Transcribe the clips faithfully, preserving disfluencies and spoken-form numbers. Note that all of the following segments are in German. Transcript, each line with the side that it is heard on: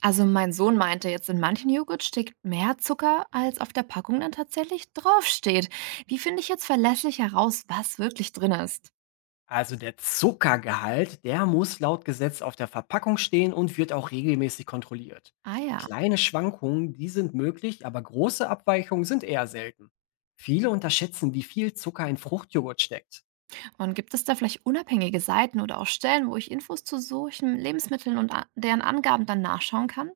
right: Also mein Sohn meinte, jetzt in manchen Joghurt steckt mehr Zucker, als auf der Packung dann tatsächlich draufsteht. Wie finde ich jetzt verlässlich heraus, was wirklich drin ist?
left: Also der Zuckergehalt, der muss laut Gesetz auf der Verpackung stehen und wird auch regelmäßig kontrolliert.
right: Ah ja.
left: Kleine Schwankungen, die sind möglich, aber große Abweichungen sind eher selten. Viele unterschätzen, wie viel Zucker in Fruchtjoghurt steckt.
right: Und gibt es da vielleicht unabhängige Seiten oder auch Stellen, wo ich Infos zu solchen Lebensmitteln und a- deren Angaben dann nachschauen kann?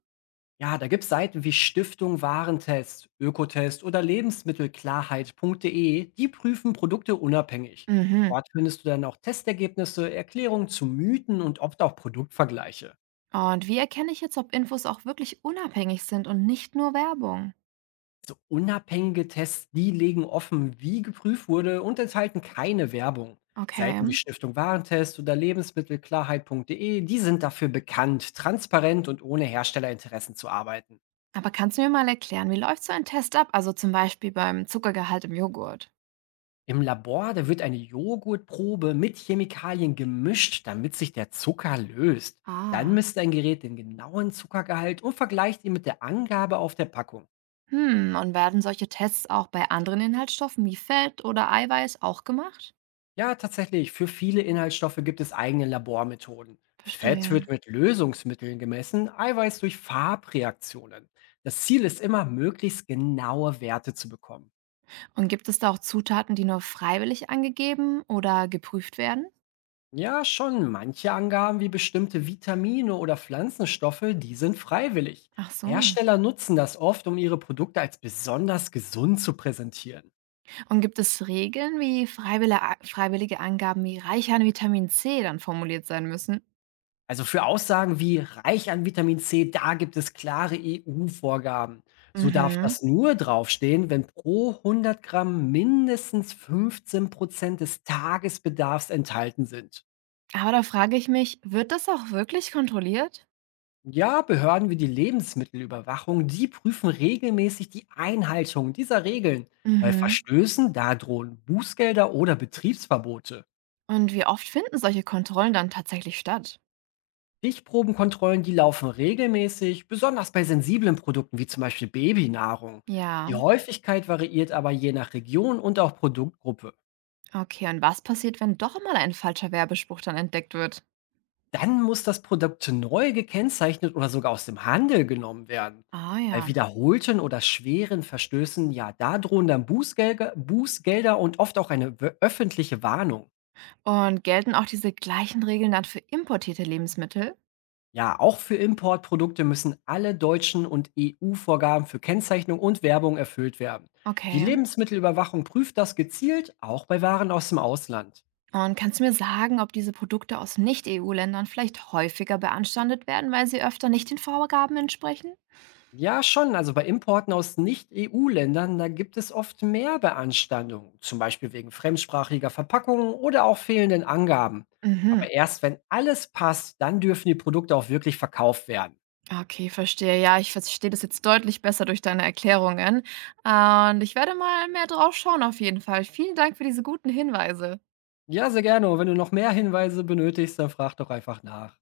left: Ja, da gibt es Seiten wie Stiftung Warentest, Ökotest oder Lebensmittelklarheit.de, die prüfen Produkte unabhängig.
right: Mhm.
left: Dort findest du dann auch Testergebnisse, Erklärungen zu Mythen und oft auch Produktvergleiche.
right: Und wie erkenne ich jetzt, ob Infos auch wirklich unabhängig sind und nicht nur Werbung?
left: So unabhängige Tests, die legen offen, wie geprüft wurde und enthalten keine Werbung.
right: Okay.
left: Seiten wie Stiftung Warentest oder lebensmittelklarheit.de, die sind dafür bekannt, transparent und ohne Herstellerinteressen zu arbeiten.
right: Aber kannst du mir mal erklären, wie läuft so ein Test ab? Also zum Beispiel beim Zuckergehalt im Joghurt.
left: Im Labor, da wird eine Joghurtprobe mit Chemikalien gemischt, damit sich der Zucker löst. Dann
right: Ah.
left: misst ein Gerät den genauen Zuckergehalt und vergleicht ihn mit der Angabe auf der Packung.
right: Hm, und werden solche Tests auch bei anderen Inhaltsstoffen wie Fett oder Eiweiß auch gemacht?
left: Ja, tatsächlich. Für viele Inhaltsstoffe gibt es eigene Labormethoden. Fett
right: Verstehe.
left: wird mit Lösungsmitteln gemessen, Eiweiß durch Farbreaktionen. Das Ziel ist immer, möglichst genaue Werte zu bekommen.
right: Und gibt es da auch Zutaten, die nur freiwillig angegeben oder geprüft werden?
left: Ja, schon manche Angaben wie bestimmte Vitamine oder Pflanzenstoffe, die sind freiwillig.
right: Ach so.
left: Hersteller nutzen das oft, um ihre Produkte als besonders gesund zu präsentieren.
right: Und gibt es Regeln, wie freiwillige, freiwillige Angaben wie reich an Vitamin C dann formuliert sein müssen?
left: Also für Aussagen wie reich an Vitamin C, da gibt es klare E U-Vorgaben. So darf
right: Mhm.
left: das nur draufstehen, wenn pro hundert Gramm mindestens fünfzehn Prozent des Tagesbedarfs enthalten sind.
right: Aber da frage ich mich, wird das auch wirklich kontrolliert?
left: Ja, Behörden wie die Lebensmittelüberwachung, die prüfen regelmäßig die Einhaltung dieser Regeln. Bei
right: Mhm.
left: Verstößen, da drohen Bußgelder oder Betriebsverbote.
right: Und wie oft finden solche Kontrollen dann tatsächlich statt?
left: Stichprobenkontrollen, die laufen regelmäßig, besonders bei sensiblen Produkten wie zum Beispiel Babynahrung.
right: Ja,
left: Die Häufigkeit variiert aber je nach Region und auch Produktgruppe.
right: okay. Und was passiert, wenn doch mal ein falscher Werbespruch dann entdeckt wird?
left: Dann muss das Produkt neu gekennzeichnet oder sogar aus dem Handel genommen werden.
right: Ah
left: Bei
right: ja.
left: wiederholten oder schweren Verstößen, ja, da drohen dann Bußgelder, Bußgelder und oft auch eine wö- öffentliche Warnung.
right: Und gelten auch diese gleichen Regeln dann für importierte Lebensmittel?
left: Ja, auch für Importprodukte müssen alle deutschen und E U-Vorgaben für Kennzeichnung und Werbung erfüllt werden. Die
right: Okay.
left: Lebensmittelüberwachung prüft das gezielt, auch bei Waren aus dem Ausland.
right: Und kannst du mir sagen, ob diese Produkte aus Nicht-E U-Ländern vielleicht häufiger beanstandet werden, weil sie öfter nicht den Vorgaben entsprechen?
left: Ja, schon, also bei Importen aus Nicht-E U-Ländern, da gibt es oft mehr Beanstandungen, zum Beispiel wegen fremdsprachiger Verpackungen oder auch fehlenden Angaben.
right: Mhm.
left: Aber erst wenn alles passt, dann dürfen die Produkte auch wirklich verkauft werden.
right: Okay, verstehe. Ja, ich verstehe das jetzt deutlich besser durch deine Erklärungen. Und ich werde mal mehr drauf schauen auf jeden Fall. Vielen Dank für diese guten Hinweise.
left: Ja, sehr gerne. Und wenn du noch mehr Hinweise benötigst, dann frag doch einfach nach.